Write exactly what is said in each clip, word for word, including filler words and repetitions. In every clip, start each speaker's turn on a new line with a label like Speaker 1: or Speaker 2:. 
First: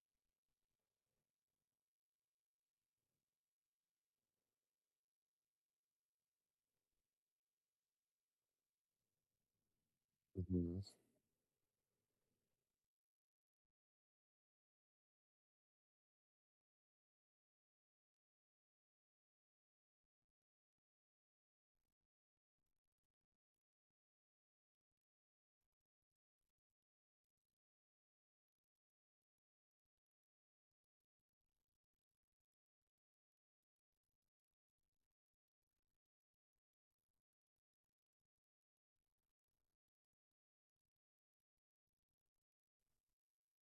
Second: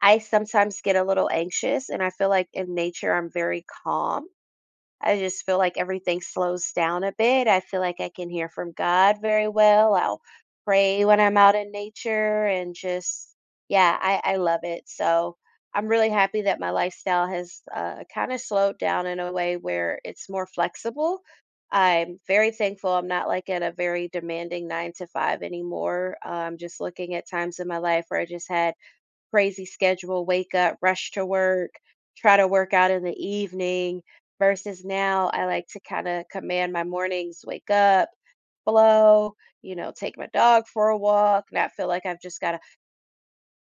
Speaker 1: I sometimes get a little anxious and I feel like in nature I'm very calm. I just feel like everything slows down a bit, I feel like I can hear from God very well, I'll
Speaker 2: Mhm.
Speaker 1: pray when I'm out in nature and just, yeah, I I love it. So, I'm really happy that my lifestyle has, uh, kinda slowed down in a way where it's more flexible. I'm very thankful, I'm not like at a very demanding nine to five anymore, um, just looking at times in my life where I just had crazy schedule, wake up, rush to work, try to work out in the evening versus now I like to kinda command my mornings, wake up, hello, you know, take my dog for a walk, and I feel like I've just gotta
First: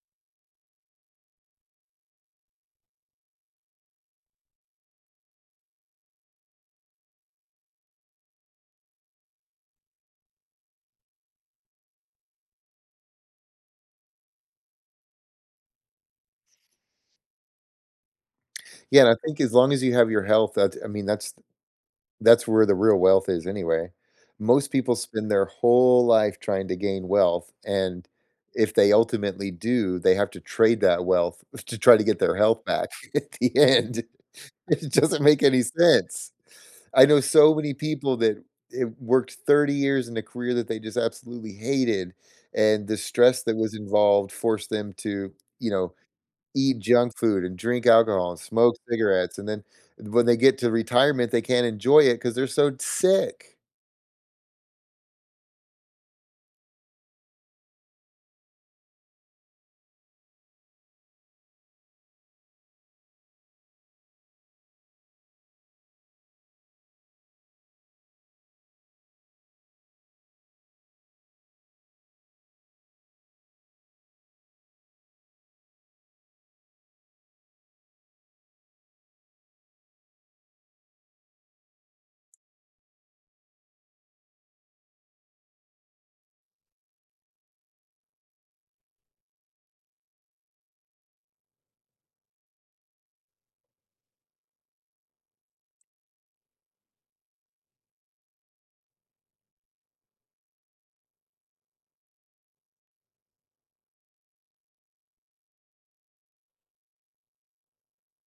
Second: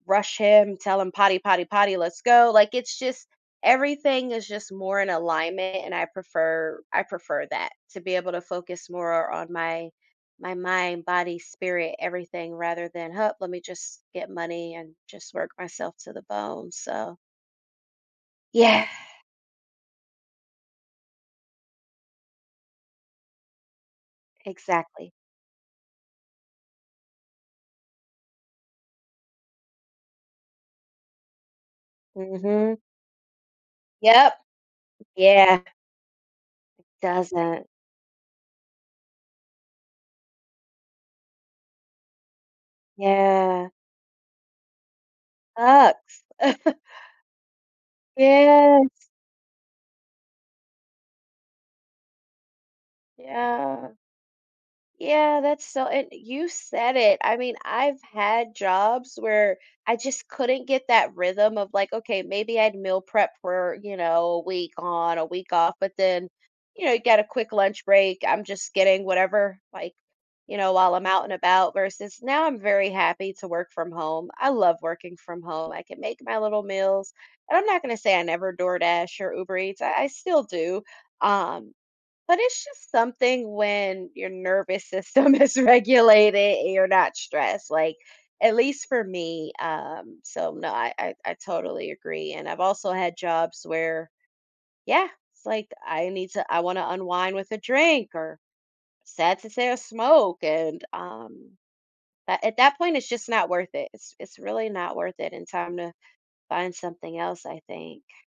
Speaker 1: rush him, tell him, "Potty, potty, potty, let's go." Like, it's just, everything is just more in alignment and I prefer I prefer that, to be able to focus more on my my mind, body, spirit, everything rather than, "Huh, let me just get money and just work myself to the bone." So Yeah.
Speaker 2: Yeah, and I think as long as you have your health, that, I mean, that's that's where the real wealth is anyway. Most people
Speaker 1: Exactly.
Speaker 2: spend their whole life trying to gain wealth, and if they ultimately do, they have to trade that wealth to try to get their health
Speaker 1: Mhm.
Speaker 2: back at the end.
Speaker 1: Yep.
Speaker 2: It doesn't make
Speaker 1: Yeah.
Speaker 2: any sense.
Speaker 1: It
Speaker 2: I know so
Speaker 1: doesn't.
Speaker 2: many people that i worked thirty years in a career that they just absolutely hated, and the stress that
Speaker 1: Yeah.
Speaker 2: was involved forced them to, you know,
Speaker 1: Sucks.
Speaker 2: eat junk food and drink alcohol and smoke
Speaker 1: Yes.
Speaker 2: cigarettes. And then when they get to retirement, they can't enjoy it 'cause they're so tsick.
Speaker 1: Yeah. Yeah, that's so and you said it, I mean, I've had jobs where I just couldn't get that rhythm of, like, okay, maybe I'd meal prep for, you know, a week on, a week off, but then, you know, you got a quick lunch break, I'm just getting whatever, like, you know, while I'm out and about, versus, now I'm very happy to work from home. I love working from home, I can make my little meals, and I'm not gonna say I never DoorDash or Uber Eats, I I still do, um, but it's just something when your nervous system is regulated and you're not stressed, like, at least for me. Um, so no, I I I totally agree, and I've also had jobs where yeah, it's like, "I need to I wanna unwind with a drink or, sad to say, a smoke," and, um a at that point, it's just not worth it, it's it's really not worth it in time to find something else, I think.